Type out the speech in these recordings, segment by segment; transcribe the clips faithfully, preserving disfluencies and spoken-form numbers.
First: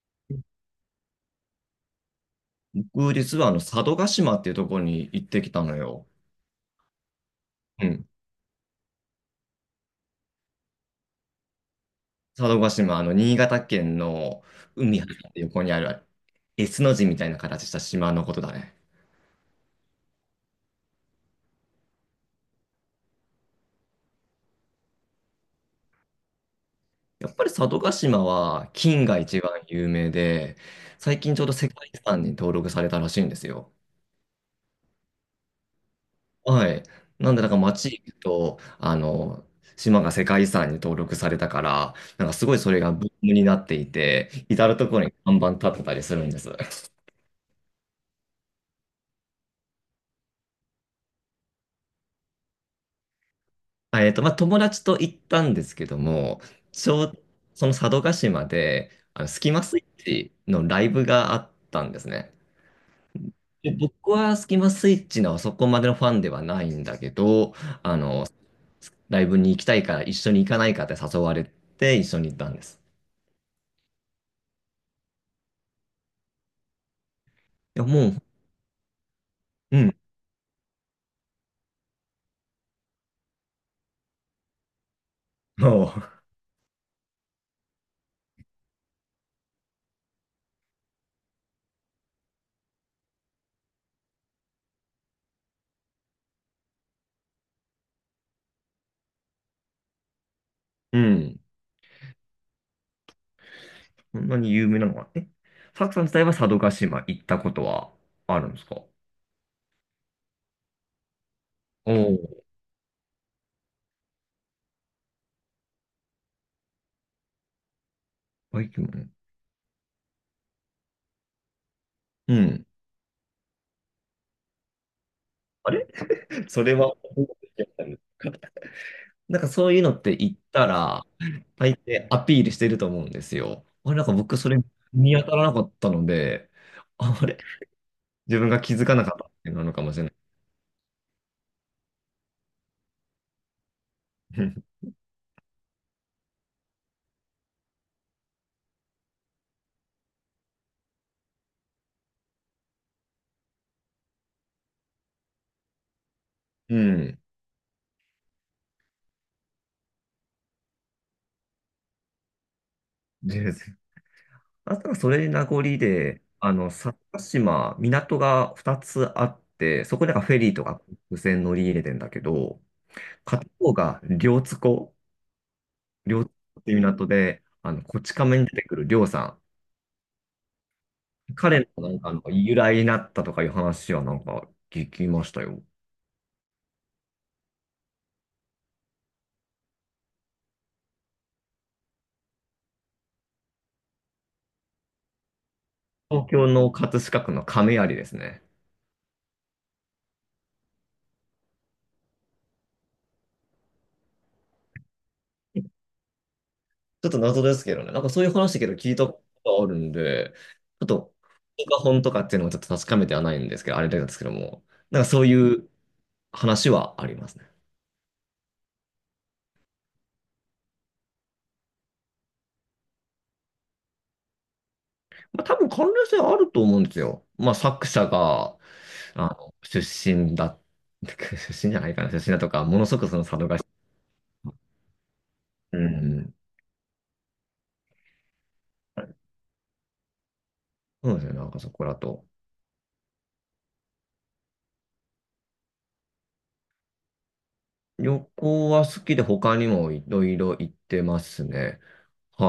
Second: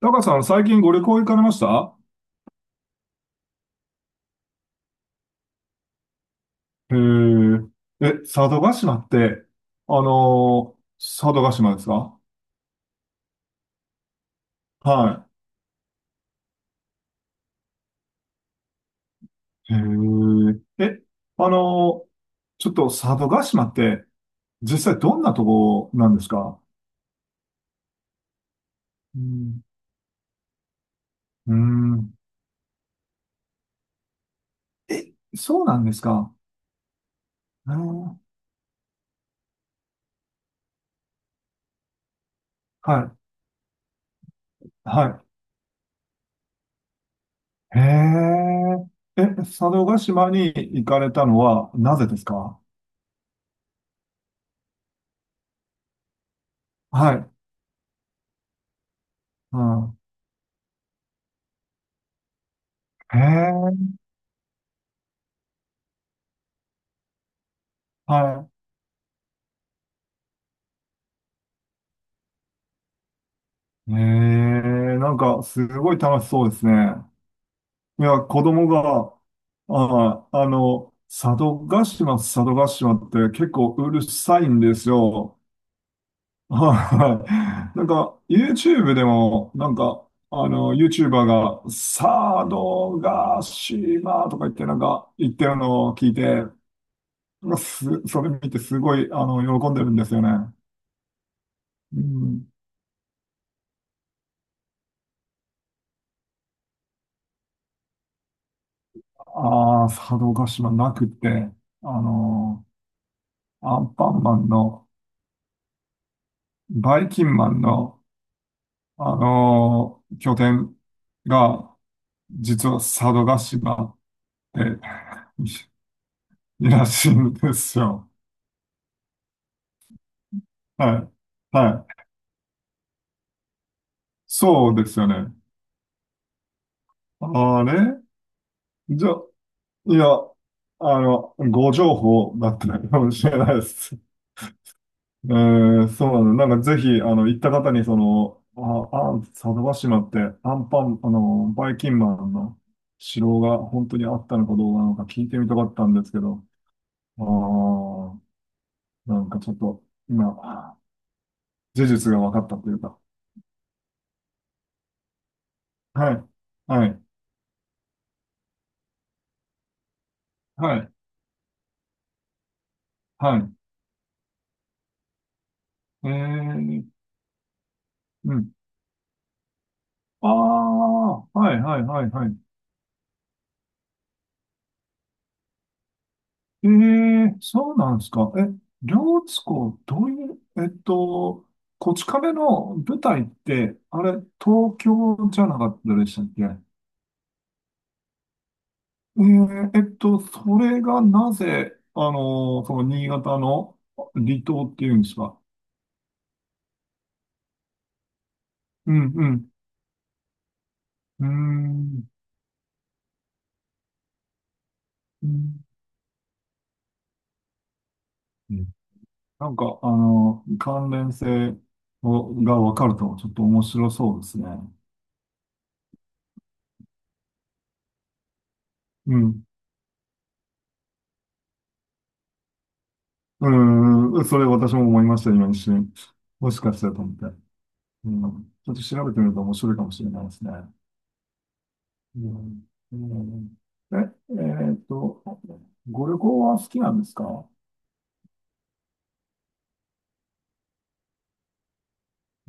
タカさん、最近ご旅行行かれました？僕、実はあの、佐渡島っていうところに行ってきたのよ。へうん。え。え、佐渡島って、あのー佐渡島ですか？佐渡島、あの、新潟県の海入はって横にある S の字みたいな形した島のことだね。い。へえ。え、あのーちょっと佐渡島って、実際どんなとこなんですか？やっぱり佐渡島は金がう一番ん。有名で、最近ちょうどう世界遺ん。産に登録されたらしいんですよ。え、そうなんですか？はい。なんで、なんかう街行くのと、あの、島が世界遺産に登録されたから、なんかすごいそれがはブーい。ムになっていて、至る所には看板立ってたりするんです。い。へえ。え、佐渡島に行かれたのはなぜですか？あえっと、まあ、友達と行ったんですけども、ちょはう、い。その佐渡島で、あの、スキうマスイん。ッチのライブがあったんですね。へでえ。僕はスキマスイッチのそこまでのファンではないんだけど、あはの、い。ライブに行きたいから一緒に行かないかって誘われて一緒に行ったんです。ええ、なんか、すごい楽しそうですね。いや、いもや、う、子供が、うん、あ、あの、佐渡島、佐渡島って結構うるさいんですよ。も はい。なんか、YouTube でも、なんか、あの、YouTuber が、佐渡島とか言って、なんか、言ってるのを聞いて、なんかす、それ見てすごい、あの、喜んでるんですよね。う、うん、うん。そんなに有名なのは、え、サクさん自体は佐渡島行ったことはあるんですかお。ああ、佐渡島なくて、おあー、の、アンパンマンの、バイキンマンの、バイキングね。あのー拠点が、うん。実は佐渡島で あれ そいれらは、しいんですよ。なんかそういうのって言ったはら、い。大は抵い。アピールしてると思うんですよ。あれ、なんか僕それそうですよ見当ね。たらなかったので、ああれ、あれ自分が気づかなじゃ、かったっていうのなのかいもしれや、ない。あの、ご情報だったかもしれないです。えー、そうなの。なんかぜひ、あの、行った方に、その、あ、あ、佐渡島って、アンパン、あの、バイキンマンの城が本当にあったのかどうなのか聞いてみたかったんですけど、うん。ああ、なんかちょっと、今、事実が分かったというか。全然。あとはそれ名残はで、い、あの、は薩い、摩島、港がふたつあって、そこでなんかフェリーとはかい、無線乗り入れてんだけど、は片い。方が両津湖、え両津湖っていうー、港で、あの、こちう亀にん。出てくる両さん。ああ、はい、彼はい、のなんはい、か、なはい。由来になったとかいう話はなんか聞きましたよ。ええ、そうなんですか。え、両津湖、どういう、えっと、こち亀の舞台って、あれ、東京じゃなかったでしたっ東け？京えの葛飾区の亀有ですね。ーえっと、それがなぜ、あの、その新潟の離島っていうんですか？ちょっと謎ですけどね。なんかそういう話だけど聞ういたん、こうん、とあるんで、ちょっと、うー本か本ん、とかっていうのはちょっと確かめてはないんですけど、あれなんですけども、なんかそうういんう話はありますね。うんなんか、あの、関連性をがわかると、ちょっと面白そうですね。まあ多分関連性あると思うんですよ。まあ作者が、うあん。の、出身だ、出身じゃないかな、出身だとか、ものすごくその佐渡が、うん、それ私も思いました、今一う瞬。ん、もしかしたらと思って。うん、ちょっと調べてみると面白いかもしれないですね。そうですよね、なんかそこらうと。ん、うん。え、えーっと、ご旅行は好きなんですか？旅行は好きで他にもいろいろ行ってますね。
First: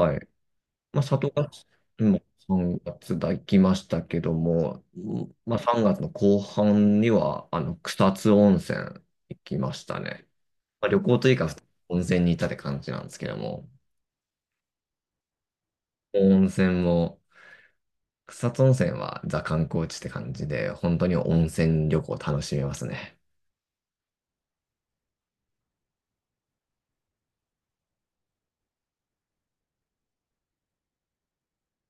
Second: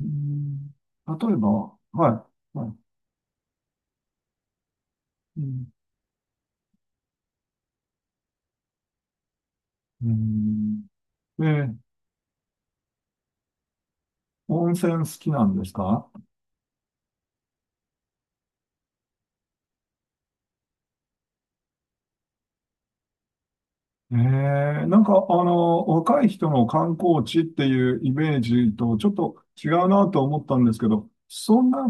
うい。ん、まあ、里例えば、ヶ島もはい、はい。さんがつだ行きましたけども、うんうまあ、ん、さんがつの後半にはあの草津温泉行きましたうね。ん。まあ、旅行というえかー温泉に行ったって感じなんですけども、温泉好きなんですか？温泉も、草津温泉はザ観光地って感じで、本当に温泉旅行楽しめますね。ええ、なんか、あの、若い人の観光地っていうイメージとちょっと違うなと思ったんですけど、そんな、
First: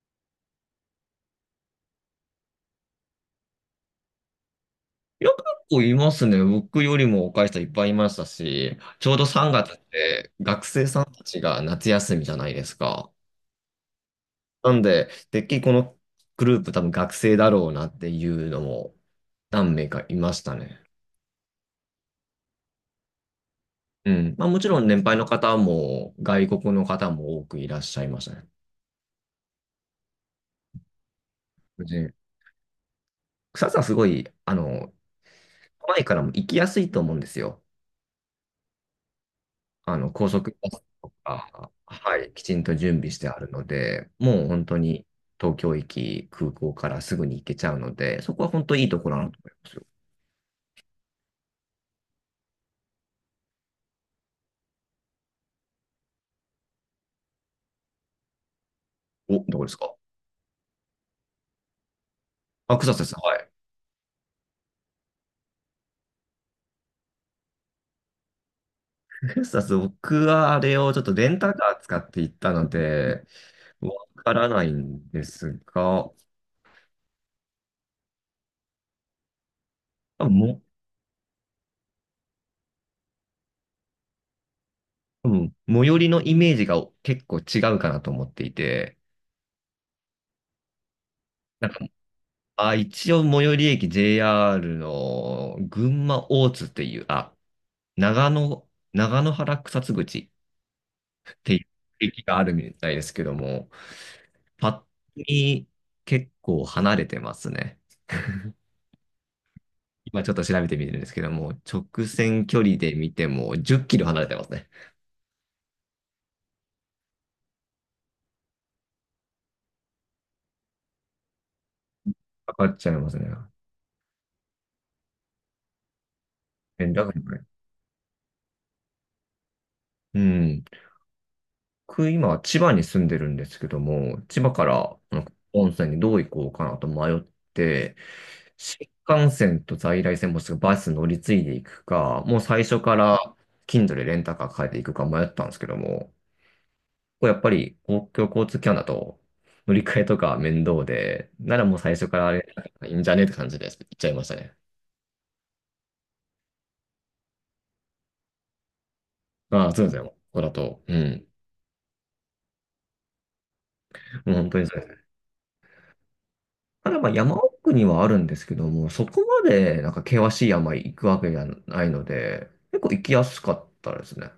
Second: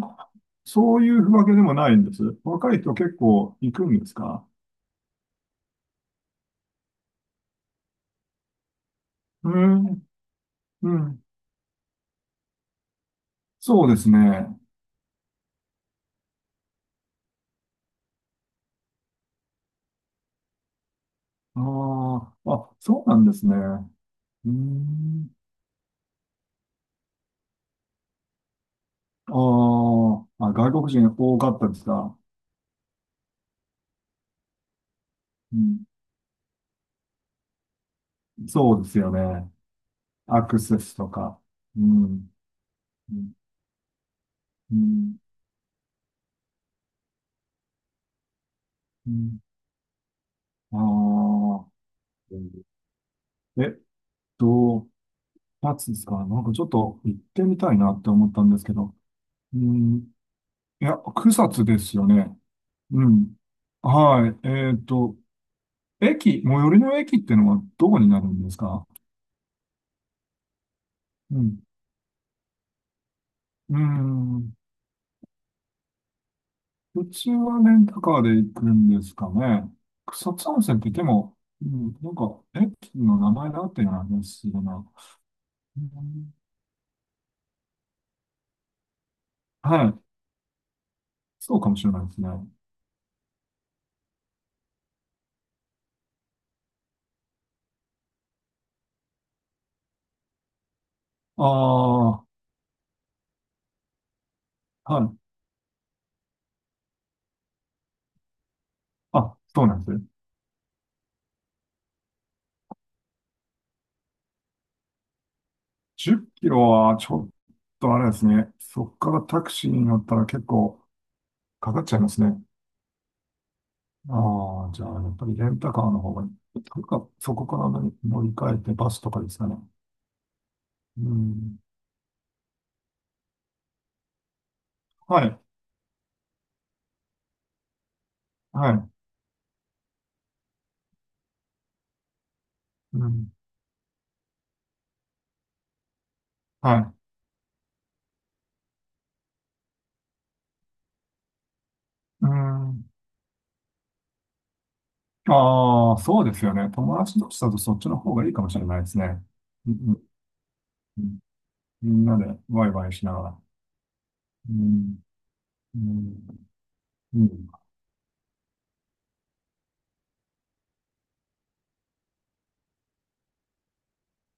そういうわけでもないんです。若い人結構行くんですか？いや、結構いますね。僕よりも若い人いっぱいいましたし、ちょうどうさんがつっん、て学生うさんたん。ちが夏休みじゃないですか。そうですね。なんで、てっきりこのグループ多分学生だろうなっていうのも何名かいましたね。ああ、あ、そうなんですね。うん。まあうもちろん年配のん。方も外国の方も多くいらっしゃいましたね。あーあ、外国人多かったですで、か？草津はすごい、あの、うん、都内からも行きやすいと思うんですよ。そうですよね。あの、高ア速クバセススととか。か、うはん。い、きちんと準備うしてん。あるので、もう本う当にん。東京駅、空港からすぐに行けちゃうので、そこは本当にいいとこうろだなとん思いますよ。ああ。えっと、二つですか？なんかちょっと行ってみたいなって思ったんですけど。お、うどこですか。ん、いや、草津ですよね。あ、草津うです。ん。はい。はい。えっと、駅、最寄りの駅ってのはどこになるんですか？草津、僕はあれをちょっとレンうタん。カー使って行ったので、うわからん。ないんですが、うちはレンタカーで行くんですかね。多分草津温も、泉って言っても、うん、なんか駅の名前だっていう話だな。多分う最寄りのイん、メージが結構違うかなと思っていて、はい。そうなかんもか、しれないですね。あ、一応最寄り駅 ジェイアール の群馬大津っていう、あ、長野、長野原草津口っあていうあ、駅はがあるみたいですけども、パッとい。見結構離れてますね。あ、そうなんです。今ちょっと調べてみてるんですけども、直線距離で見てもじゅっキロ離れてますね。じゅっキロはちょっとあれですね。そこからタクシーに乗ったら結構かかっちゃいますね。かかっちゃいますね。ああ、じゃあやっぱりレンタカーの方がいい。というえ、だか、からこそれ。こから乗り乗り換えてバスとかですかね。うん。うん。僕、今、千葉に住んでるんですけども、千葉からなんはかい。温泉にどう行こうかなと迷って、は新い。幹線と在来線もしくはバス乗り継いでいくか、もう最初かうら ん。Kindle でレンタカー借りていくか迷ったんですけども、はい。これやっぱり公共交通機関だと乗り換えとか面倒で、ならもう最初かうらあれいん。いんじゃねって感じで行っちゃいましたね。ああ、そうですよね。友達同士だとそっちの方がいいかもしれないですね。あうあ、そうですん。ね。ここだと、ううん、ん。みんなでワイワイしながら。もう本う当にそん。れ。うん。ただまあう山ん。奥にはあるんですけども、そこまでなんか険しい山行くわけじゃないので、結構行きやすかったですね。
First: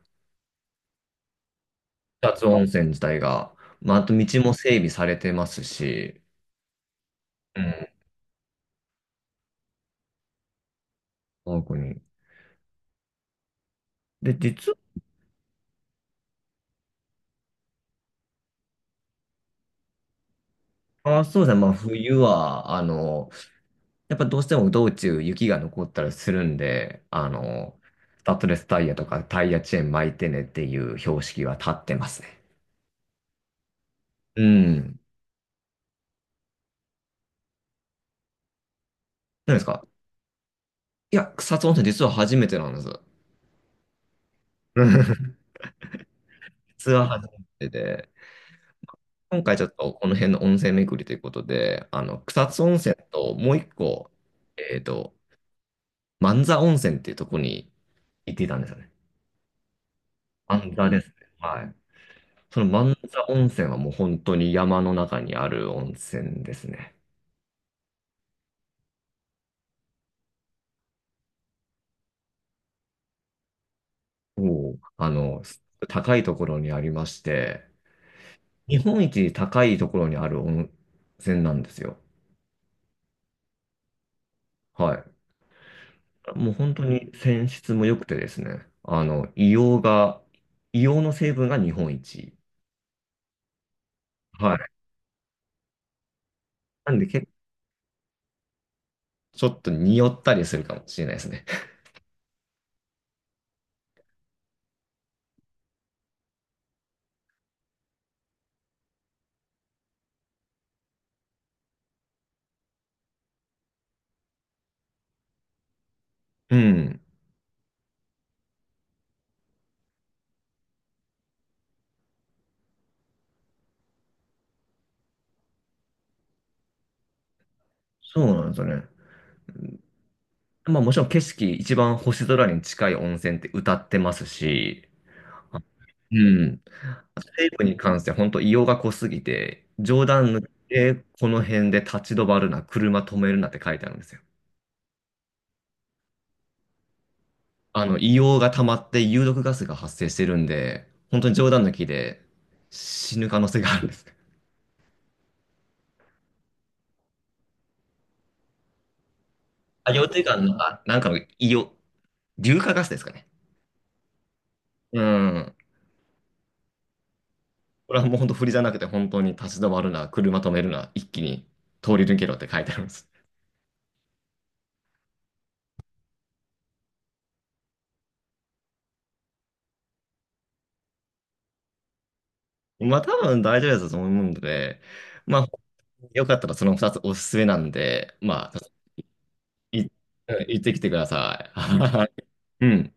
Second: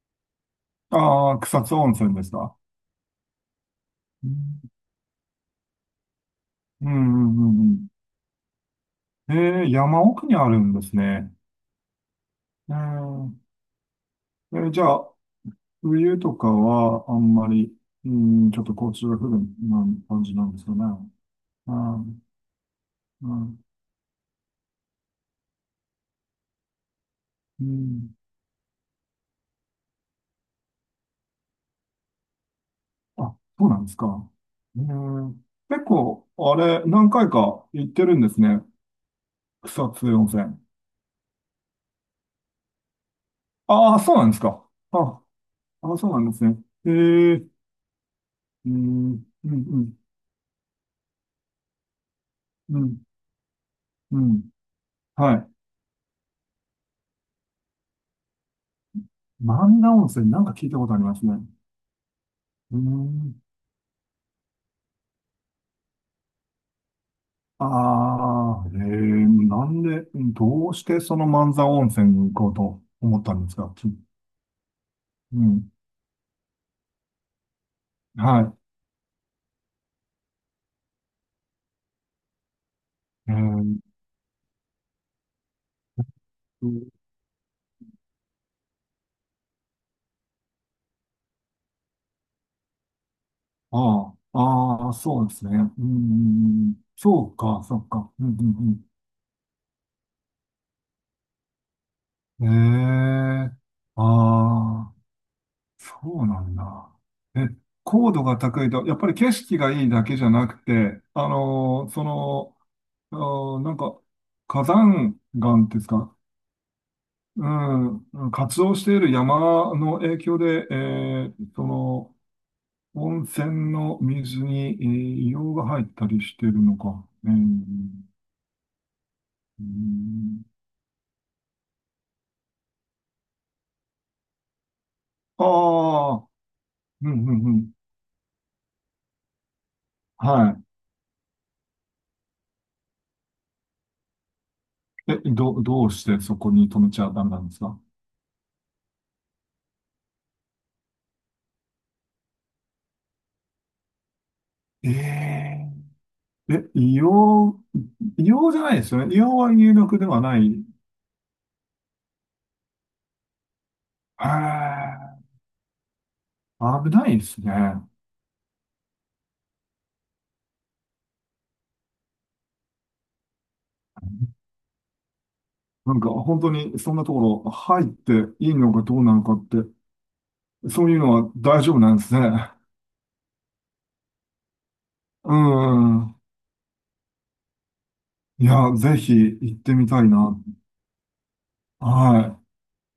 ああ、草津温泉です草津か？温泉自体が。まあ、あと道うもん。整備されてますし、うん。うん。ううんうん、ん、えー、山奥にあるんですね。奥に。えで、えー。実じゃあ、冬とかはあんまり、うん、ちょっと交通が不便な感じなんですかね？は、そうですね、まうあ冬ん、は、あの、うん、やっぱどうしても道中雪が残ったりするんで、あうの、ん。スタッドレスタイヤとかタイヤチェーン巻いてねっていう標識は立ってますね。あ、そうなんですか。うえん。ー、結構、あれ、何回か行ってるんですね。何ですか。草津温泉。いや、草津温泉実は初めてなんです。ああ、そうなんですか。あ、あ、そうなんですね。えツアー初ー、めてで、うん、うん、今回うちょっとん、この辺の温泉巡りということで、あの、草津温う泉ん、ともう一個、うん。えっと、はい。万座温泉っていうところに行っていたんですよね。万田温泉、なんか聞い万たこ座とあでりすね。ますね。はい。そのう万座ん、温泉はもう本当に山の中にある温泉ですね。ああ、ええ、なんで、うん、どうしてその万座温泉に行こうと思ったんですかき？もう、あうの、すん、高いところにありまして、は日本一高いところにある温泉なんですよ。い。えーはい。もう本当と、に泉質も良くてですね、あの、硫黄が、硫黄の成分が日本一。ああ、はい。ああ、そうですね。うん、なんでそ結構うか、そうか。うん、うん、ちょっと匂ったりするかもしれないですね。うん。ええ、ああ、そうなんだ。え、高度が高いと、やっぱり景色がいいだけじゃなくて、あのーその、あーなんか、火山岩ですか？うん。うん、活動している山の影響で、えーその、温泉の水に、えー硫黄が入ったりしてるのか。えー、そうなんですよね。うん、まあもちろん景色、一番星空に近い温泉って歌ってますし、あうああ、ん。うん、うん、成う分ん。に関して本当硫黄が濃すぎて、冗談抜きはでこの辺で立ち止まるな、車止めるなって書いてあるんですよ。い。え、ど、どうしてそこに止めちゃダメなんですか？あの、硫黄が溜まって有毒ガスが発生してるんで、本当に冗談抜きで死ぬ可能性があるんです。えええ、硫黄、硫黄じゃないですよね。硫黄は有あ、毒で羊蹄は岩なの、い。あ、なんかの硫黄、硫化ガスですかね。へうえ、ん。危ないですね。これはもう本当振りじゃなくて、本当に立ち止まるな、車止めるな、一気に通り抜けろって書いてあるんです。なんか本当にそんなところ入っていいのかどうなのかって、そういうのは大丈夫なんですね。まあ多分大丈夫だと思うので、うまあ、ん。よかったらそのふたつおすすめなんで、いまあ、や、ぜひ行ってい、うみんたいな。行ってきてくださはい。い。いうん。